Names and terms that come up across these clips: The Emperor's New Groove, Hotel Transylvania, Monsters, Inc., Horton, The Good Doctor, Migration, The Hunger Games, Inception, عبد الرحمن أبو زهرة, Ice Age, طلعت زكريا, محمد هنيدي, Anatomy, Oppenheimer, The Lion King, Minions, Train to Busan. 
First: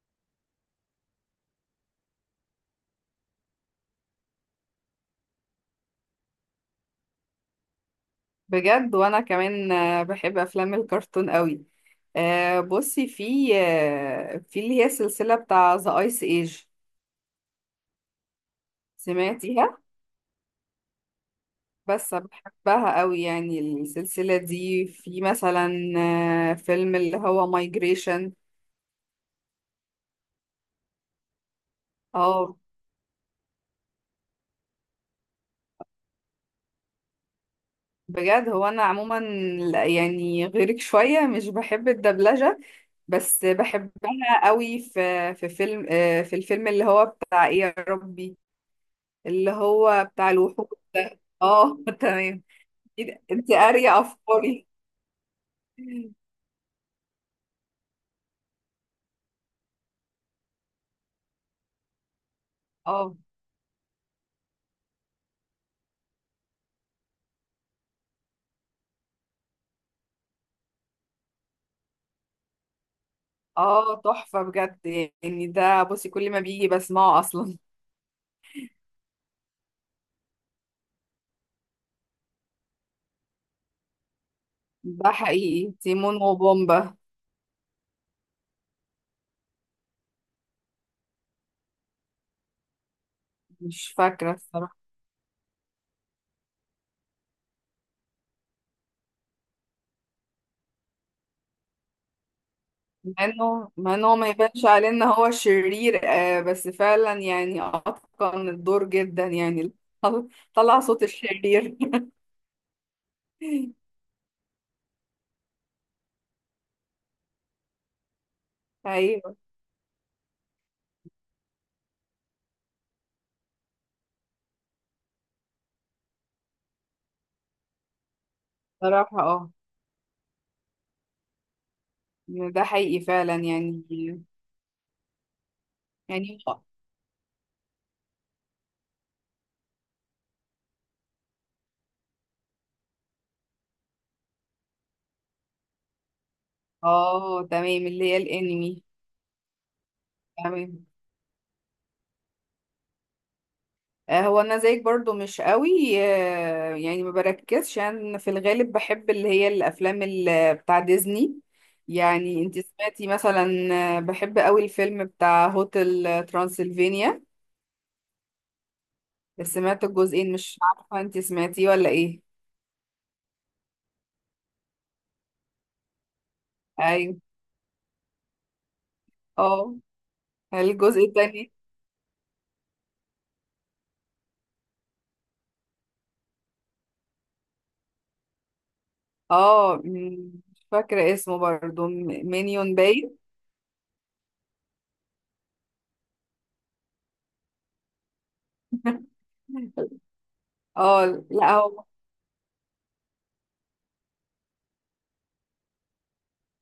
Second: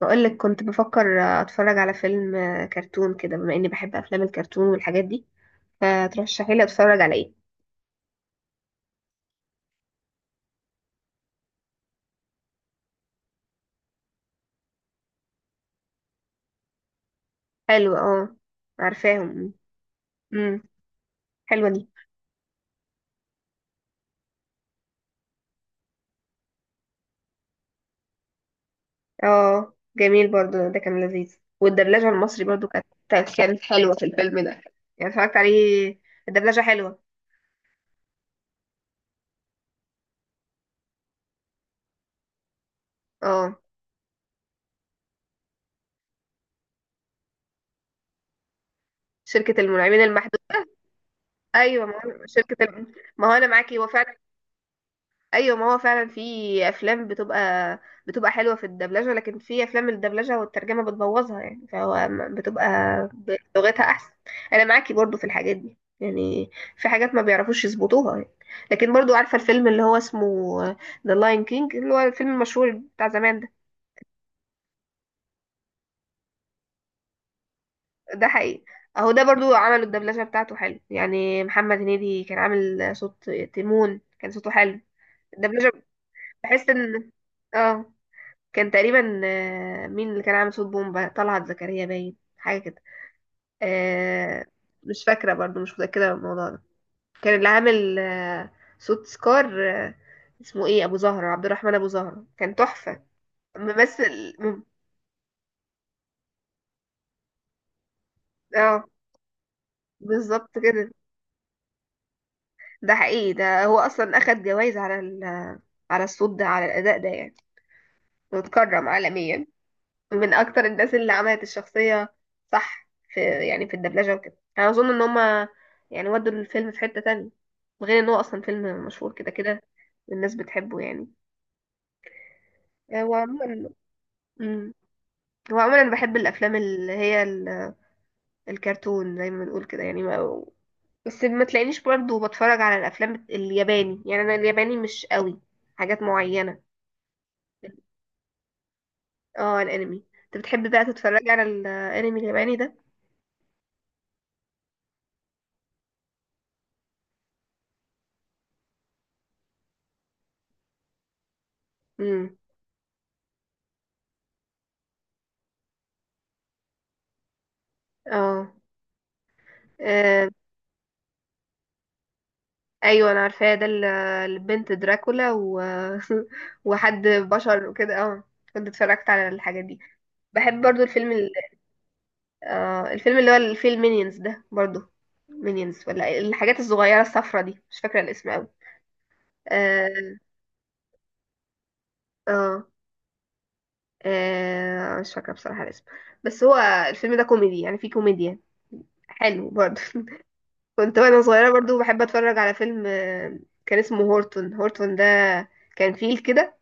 بقولك كنت بفكر اتفرج على فيلم كرتون كده، بما اني بحب افلام الكرتون والحاجات دي، فترشحي لي اتفرج على ايه؟ بجد، وانا كمان بحب افلام الكرتون قوي. بصي، في اللي هي السلسله بتاع ذا ايس ايج. حلو، اه، عارفاهم. سمعتيها؟ امم. حلوه دي. بس بحبها قوي، يعني السلسله دي، في مثلا فيلم اللي هو مايجريشن. اه، جميل برضو، ده كان لذيذ، والدبلجه المصري اه، برضو كانت حلوه في الفيلم ده، يعني اتفرجت عليه، الدبلجه حلوه. بجد هو انا عموما يعني غيرك شويه مش بحب الدبلجه. بس اه، بحبها قوي في فيلم، في الفيلم اللي هو بتاع ايه يا ربي؟ اللي شركه المنعمين هو بتاع المحدود. الوحوش ده، اه ايوه، ما هو تمام. إيه ده؟ ما هو انا انت معاكي هو قارية فعلا. افكاري؟ ايوه، ما هو فعلا في افلام بتبقى حلوه في الدبلجه، لكن في افلام الدبلجه والترجمه بتبوظها، يعني فهو بتبقى اه، بلغتها احسن. انا معاكي برضو في الحاجات دي يعني، في حاجات ما بيعرفوش يظبطوها يعني. لكن برضو عارفه الفيلم اللي هو اسمه ذا لاين كينج، اللي هو الفيلم المشهور بتاع زمان ده. اه تحفة بجد. يعني ده بصي كل ما بيجي بسمعه اصلا. ده حقيقي، اهو ده برضو عملوا الدبلجه بتاعته حلو يعني، محمد هنيدي كان عامل صوت تيمون، كان صوته حلو. ده الدبلجه، حقيقي تيمون بحس وبومبا. ان اه كان تقريبا، مين اللي كان عامل صوت بومبا؟ طلعت زكريا باين حاجة كده. مش فاكرة آه، الصراحة. مش فاكرة برضو، مش متأكدة من الموضوع ده. كان اللي عامل صوت سكار، اسمه ايه؟ أبو زهرة، عبد الرحمن أبو زهرة كان تحفة. مع انه ما ممثل يبانش عليه ان هو شرير، آه بس فعلا يعني اتقن الدور اه، جدا يعني. بالظبط طلع كده. صوت الشرير. ده حقيقي، ده هو أصلا أخد جوائز على الصوت ده، على الأداء ده يعني، واتكرم ايوه، عالميا. من اكتر الناس اللي عملت الشخصية. صح، يعني في الدبلجة وكده، انا اظن ان هما يعني ودوا الفيلم في حتة تانية، غير ان هو اصلا فيلم مشهور صراحة كده اه. كده. الناس بتحبه يعني. ده حقيقي هو فعلا عموما يعني. مم. هو عموما انا بحب يعني الافلام اللي هي الكرتون زي ما بنقول كده يعني ما... بس ما تلاقينيش برضو بتفرج على الافلام الياباني، يعني انا الياباني مش قوي، حاجات معينة. اه، تمام، اللي هي الانمي. اه، الانمي، انت بتحب بقى تمام، تتفرج على الانمي الياباني ده؟ هو انا زيك برضو مش قوي. يعني ما بركزش، انا في الغالب بحب اللي هي الافلام بتاع ديزني. امم. يعني انت سمعتي مثلا بحب قوي الفيلم بتاع هوتل ترانسلفينيا؟ اه. سمعت آه، الجزئين، مش عارفة انت سمعتيه ولا ايه. ايوه، انا عارفاه ده، البنت دراكولا و... وحد ايوه. بشر وكده، اه، كنت اتفرجت على الحاجات اه، دي. بحب برضو الجزء الفيلم ال... التاني. آه الفيلم اللي هو اللي فيه المينيونز ده برضو. مينيونز، ولا الحاجات الصغيره الصفرة دي، مش فاكره الاسم قوي. اه، اه، مش فاكرة اسمه برضو، اه، مينيون باين. مش فاكره بصراحه الاسم. بس هو الفيلم ده كوميدي، يعني فيه كوميديا حلو برضو. كنت اه، وانا لا صغيره برضو هو. بحب اتفرج على فيلم، كان اسمه هورتون. هورتون ده كان فيل كده،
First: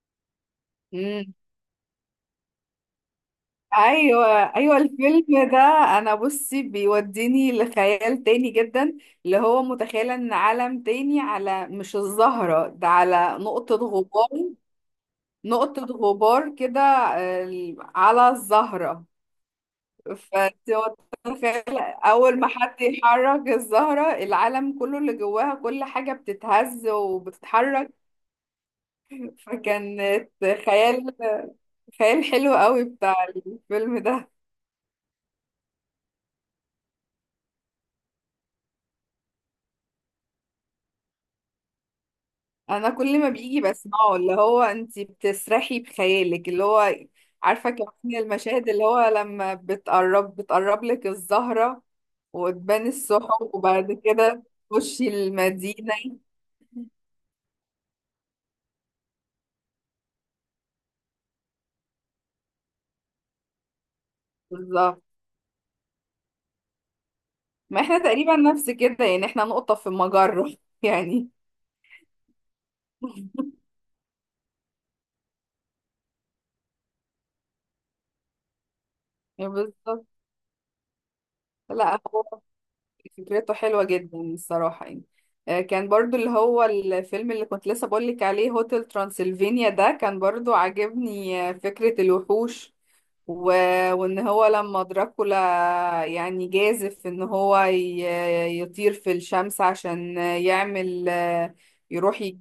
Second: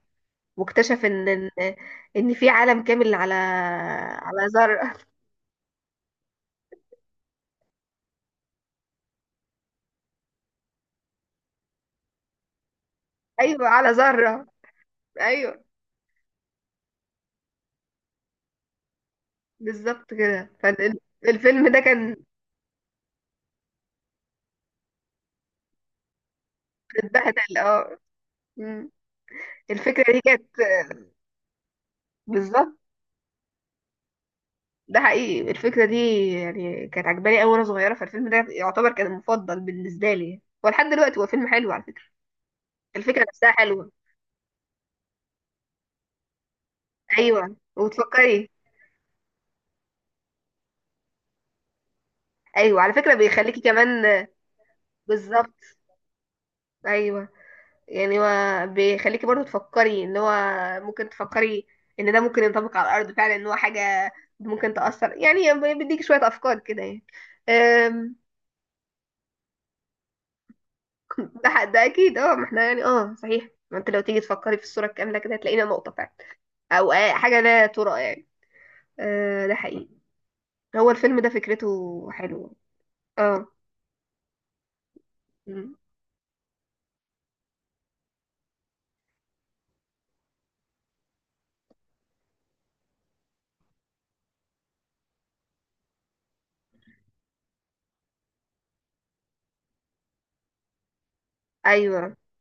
واكتشف ان مم. ان إن في عالم كامل على ايوه، على ايوه ذرة. الفيلم ده، انا بصي بيوديني لخيال تاني جدا، اللي هو متخيله ان عالم تاني على، مش الزهره ده، على ايوه، نقطه على ذرة. غبار. ايوه، نقطه غبار كده على الزهره. بالظبط كده. فالفيلم فتخيل ده كان اول ما حد يحرك الزهره، العالم كله اللي جواها كل حاجه بتتهز اتبهدل، وبتتحرك. اه. مم. الفكرة دي فكانت كانت خيال، خيال حلو بالظبط. قوي بتاع الفيلم ده. ده حقيقي، الفكرة دي يعني كانت عجباني أوي وأنا صغيرة، فالفيلم ده يعتبر كان المفضل بالنسبة لي، ولحد دلوقتي هو فيلم حلو على فكرة. انا كل الفكرة ما نفسها بيجي حلوة. بسمعه، اللي هو انت بتسرحي بخيالك، اللي هو، أيوه، عارفه كمان وتفكري. المشاهد اللي هو لما بتقرب بتقرب لك الزهره أيوه، وتبان على فكرة السحب بيخليكي وبعد كمان. كده تخشي بالظبط. المدينه. أيوه، يعني هو بيخليكي برضو تفكري ان هو ممكن تفكري ان ده ممكن ينطبق على الارض فعلا، ان هو حاجه ممكن بالظبط. تاثر، يعني بيديك شويه افكار كده يعني. ما احنا أم، تقريبا نفس كده، يعني احنا نقطه في المجره يعني. ده اكيد، اه، ما احنا يعني، اه، صحيح، ما انت لو تيجي تفكري في الصوره الكامله كده هتلاقينا نقطه فعلا، او حاجه لا ترى يعني. أه، ده حقيقي. بالظبط. هو الفيلم ده لا، فكرته حلوه. اه. فكرته حلوة جدا الصراحة يعني. أمم. كان برضو اللي هو الفيلم اللي كنت لسه بقولك عليه هوتل ترانسلفينيا ده، كان برضو عاجبني فكرة الوحوش، و... وان هو لما دراكولا يعني جازف ان هو يطير في الشمس عشان يعمل ايوه، يروح يج-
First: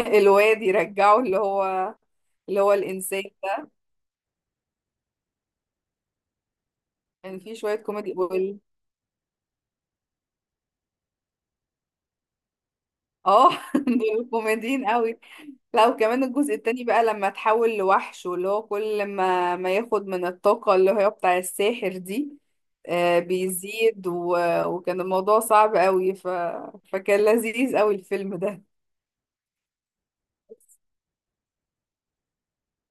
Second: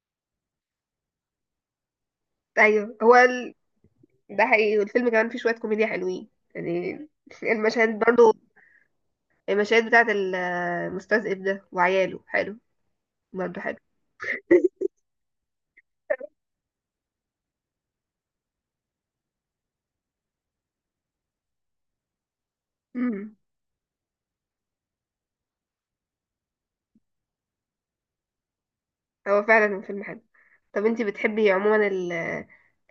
الواد يرجعه، اللي هو اللي هو ايوه. الانسان. ده حقيقي، والفيلم كمان فيه شويه كوميديا حلوين يعني. كان يعني في شوية المشاهد كوميدي برضو، المشاهد بتاعت المستذئب ده وعياله حلو. اه برضه حلو. دول كوميديين قوي. لا، وكمان الجزء التاني بقى لما تحول لوحش، واللي هو كل ما ياخد من الطاقة اللي هي بتاع الساحر دي آه مم. بيزيد وكان الموضوع صعب قوي فكان لذيذ قوي الفيلم ده. هو فعلا فيلم حلو. طب انتي بتحبي عموما ال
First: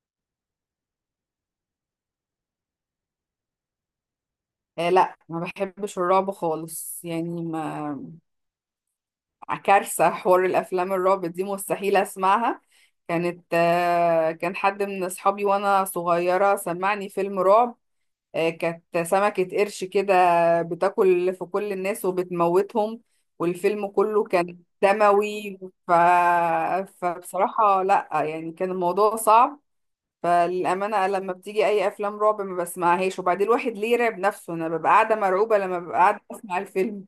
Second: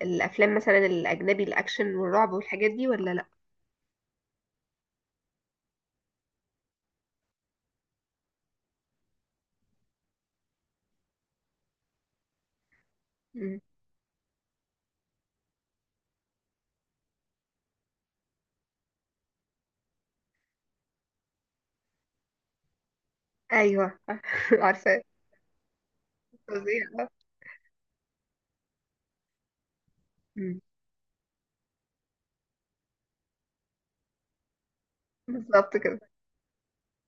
الافلام مثلا الاجنبي، الاكشن والرعب والحاجات دي، ولا لا؟ آه لا، ما بحبش الرعب خالص يعني ما، كارثة حوار، الأفلام الرعب دي مستحيل أسمعها. كانت مم. آه كان حد من أصحابي وأنا صغيرة سمعني فيلم رعب، كانت سمكة قرش كده بتاكل في كل الناس وبتموتهم، والفيلم ايوه. كله كان عارفه، دموي. ف... فظيع. فبصراحة لأ يعني، كان الموضوع صعب. مم. فللأمانة لما بتيجي أي أفلام رعب ما بسمعهاش، وبعدين الواحد ليه يرعب نفسه؟ أنا ببقى قاعدة مرعوبة بالظبط لما ببقى كده. قاعدة أسمع الفيلم.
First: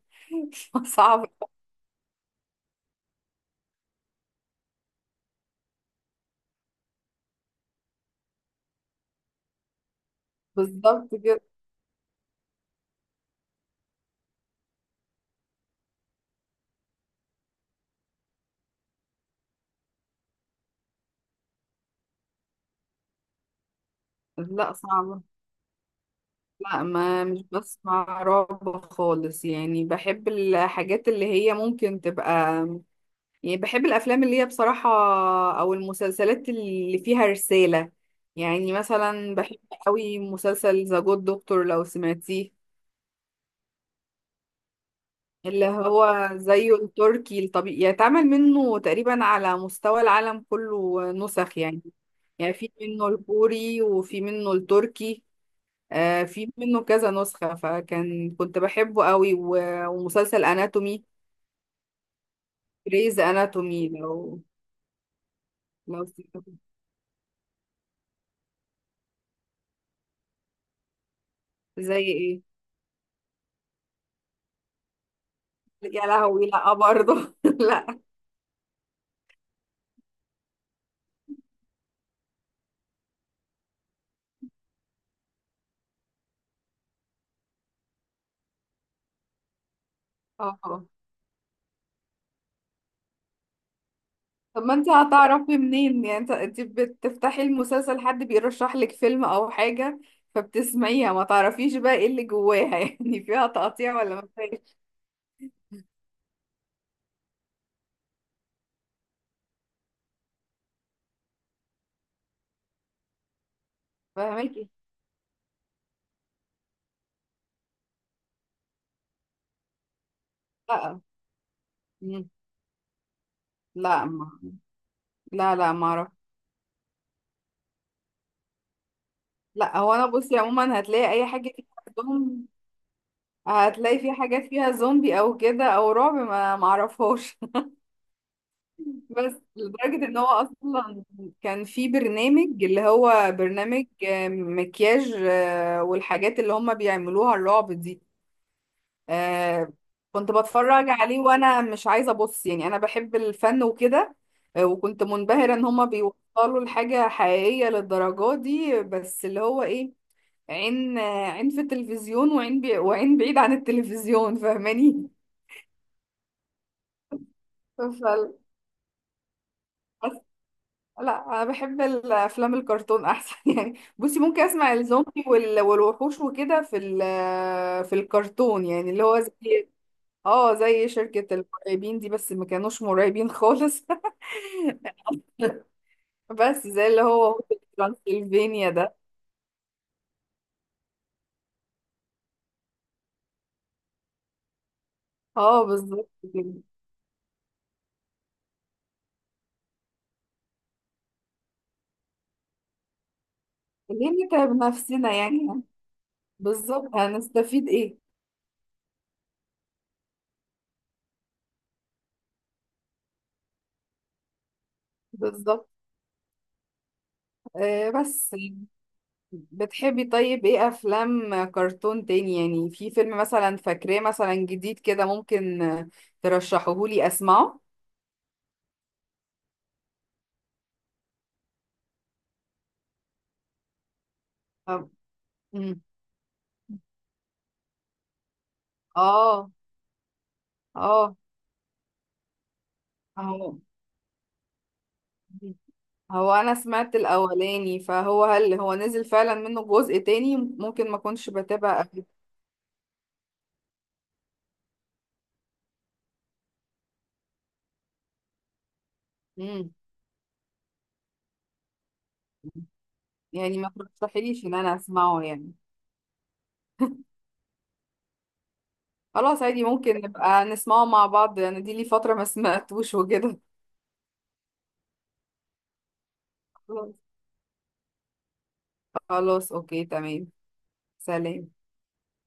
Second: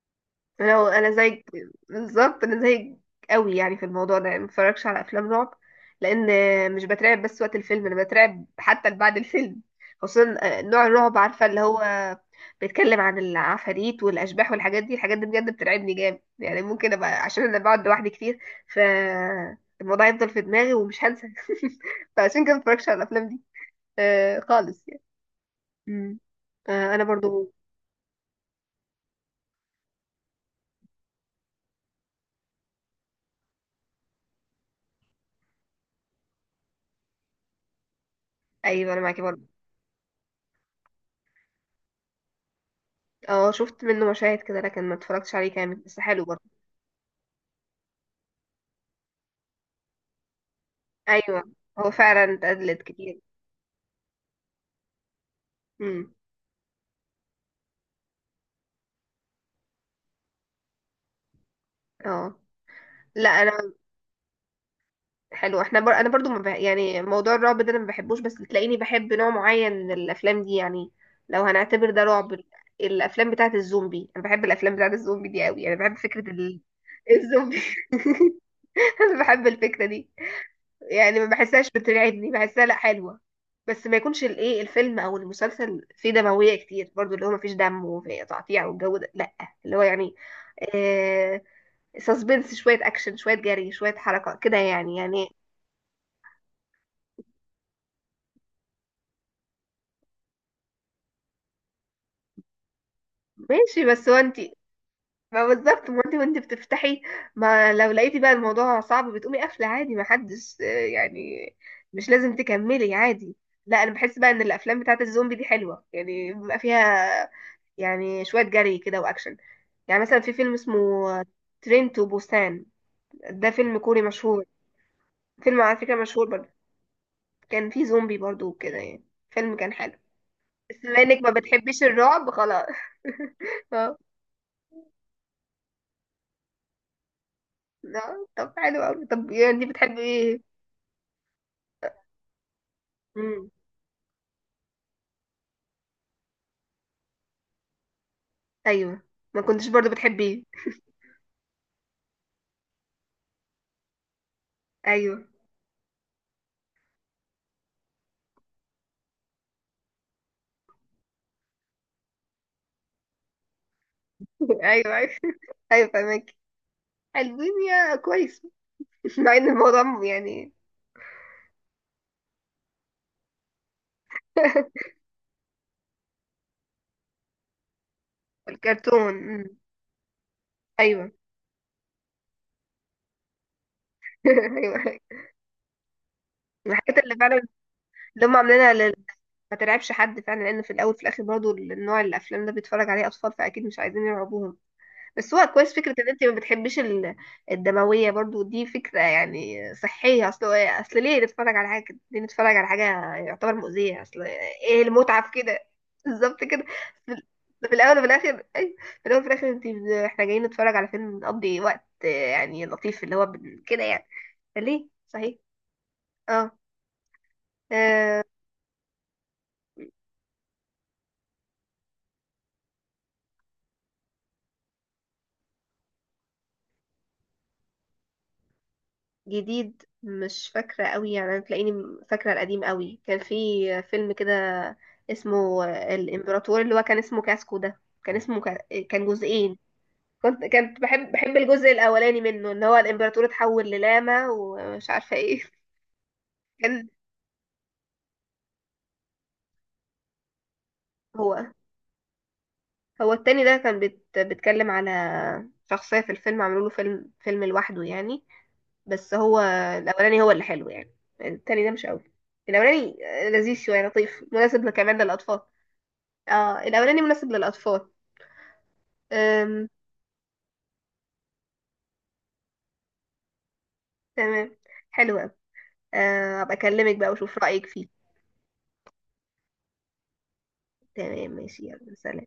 لو انا صعب. زيك، بالظبط انا زيك قوي يعني في الموضوع ده، يعني ما بتفرجش على افلام رعب، لان مش بترعب بس وقت الفيلم، انا بترعب حتى بعد الفيلم. خصوصا نوع بالظبط الرعب، كده. عارفه اللي هو بيتكلم عن العفاريت والاشباح والحاجات دي. الحاجات دي بجد بترعبني جامد، يعني ممكن ابقى، عشان انا بقعد لوحدي كتير، ف الموضوع يفضل في دماغي ومش هنسى. فعشان كده ما بتفرجش على الافلام دي، لا خالص يعني. صعبة. مم. لا، انا ما مش برضو. بسمع رعب خالص، يعني بحب الحاجات اللي هي ممكن تبقى، يعني بحب الافلام اللي هي بصراحه، او المسلسلات اللي فيها رساله. يعني ايوه، انا معاكي مثلا برضو. بحب قوي مسلسل ذا جود دكتور، لو سمعتيه، اه، شفت منه مشاهد كده، لكن ما اتفرجتش عليه اللي كامل، بس حلو هو برضه. زيه التركي الطبيعي، يتعمل منه تقريبا على مستوى العالم كله ايوه، نسخ يعني، هو فعلا يعني في اتقلد منه كتير. الكوري، وفي منه التركي، امم. آه في منه كذا نسخة. كنت بحبه قوي ومسلسل اناتومي، اه. ريز لا، انا اناتومي، لو حلو، احنا لو انا برضو ما سمعته. بح... يعني موضوع الرعب ده انا ما بحبوش، بس تلاقيني بحب نوع معين من الافلام دي يعني. لو هنعتبر زي ده رعب، ايه؟ الافلام بتاعه الزومبي، انا بحب الافلام بتاعه الزومبي دي قوي، انا بحب يا فكره لهوي، لا برضه الزومبي. لا، انا بحب الفكره دي، يعني ما بحسهاش بترعبني، بحسها لا حلوة. بس ما يكونش الايه، الفيلم او المسلسل فيه دموية كتير برضو، اللي هو ما فيش دم وفي تقطيع والجو ده، لا. اللي هو يعني، اه. آه سسبنس، شوية اكشن، شوية جري، شوية حركة كده طب ما انت يعني هتعرفي منين؟ يعني انت بتفتحي المسلسل، حد بيرشح لك فيلم او حاجة فبتسمعيها، ما تعرفيش بقى ايه اللي جواها يعني فيها ماشي، تقطيع بس هو ولا ما انت، فيهاش؟ ما بالظبط، ما انت وانت بتفتحي، ما لو لقيتي بقى الموضوع صعب بتقومي قافلة عادي، ما حدش، يعني. مش لازم تكملي عادي. لا، انا بحس بقى ان فاهمكي. الافلام بتاعت الزومبي دي حلوة، يعني بيبقى فيها يعني شوية جري كده وأكشن، يعني مثلا في فيلم اسمه لا. ترين تو مم. بوسان، ده فيلم كوري لا ما. مشهور، لا فيلم لا، على ما فكرة اعرف. مشهور برضه، كان فيه زومبي برضه وكده يعني، فيلم كان لا حلو. هو انا بصي بس عموما بما هتلاقي انك اي ما حاجة بتحبيش فيها الرعب زومبي، خلاص. اه. هتلاقي في حاجة فيها زومبي او كده او رعب، ما اعرفهاش. طب حلو أوي، طب بس يعني انت بتحبي لدرجة ان هو ايه؟ اصلا كان في برنامج، اللي هو مم. برنامج مكياج والحاجات اللي هم بيعملوها الرعب دي. ايوه، ما كنتش آه، برضه كنت بتحبيه. بتفرج عليه وانا مش عايزة ابص، يعني انا بحب الفن وكده. وكنت ايوه. منبهرة ان هم بيوصلوا لحاجة حقيقية للدرجة دي. بس اللي هو ايه، عين عين في التلفزيون، وعين بعيد عن التلفزيون، ايوه، فاهماني؟ ايوه، ايوه، فاهمك. حلوين يا فال- كويس. مع ان الموضوع يعني. لا، انا بحب الافلام الكرتون احسن يعني بصي، ممكن اسمع الزومبي والوحوش وكده في في الكرتون، يعني اللي الكرتون. هو مم. زي، اه، زي ايوه. شركة المرعبين دي، بس ما كانوش مرعبين خالص. ايوه، بس زي اللي الحاجات اللي هو فعلا هوتل اللي هم ترانسلفينيا عاملينها لل... ده. ما ترعبش حد فعلا، لان في الاول في الاخر برضو النوع الافلام ده بيتفرج عليه اطفال، فاكيد مش عايزين يرعبوهم. بس هو اه، كويس فكره ان بالظبط انت ما كده. بتحبيش الدمويه برضو، دي فكره يعني صحيه، اصل ليه نتفرج على حاجه كده؟ ليه نتفرج على حاجه يعتبر مؤذيه، اصل ليه نتعب ايه نفسنا المتعه في يعني؟ كده؟ بالظبط كده. بالظبط، في هنستفيد في ايه؟ الاول وفي الاخر، أيوة. في الاول وفي الاخر، احنا جايين نتفرج على فيلم، نقضي وقت، يعني لطيف، اللي هو كده يعني، فليه؟ صحيح، بالظبط اه. آه. آه، بس بتحبي طيب ايه افلام كرتون تاني؟ يعني في فيلم مثلا فاكراه مثلا جديد كده ممكن ترشحهولي اسمعه؟ جديد مش فاكرة قوي يعني، أنا تلاقيني فاكرة القديم قوي. كان في فيلم كده طب- اسمه مم. الإمبراطور، اللي هو كان اسمه كاسكو، ده كان اسمه كان اه، جزئين. كنت بحب اه، بحب الجزء الأولاني منه، إن هو الإمبراطور هو اتحول للاما ومش عارفة إيه. هو انا كان، سمعت الاولاني، هل هو نزل فعلا منه جزء تاني؟ ممكن ما كنتش هو بتابع قبل. هو التاني ده كان بيتكلم على شخصية في الفيلم، عملوا له فيلم، فيلم لوحده يعني. بس هو مم. الأولاني هو اللي حلو يعني، التاني ده مش قوي، الأولاني لذيذ يعني ما شوية لطيف ترشحيليش ان مناسب انا كمان اسمعه للأطفال. يعني؟ اه، الاولاني مناسب للاطفال. خلاص، عادي أم. ممكن نبقى نسمعه مع بعض، انا دي لي فترة ما سمعتوش وكده. تمام. حلو أوي. ابقى خلاص، اكلمك بقى واشوف رايك فيه. خلاص، اوكي تمام. تمام. سلام. ماشي، يلا سلام.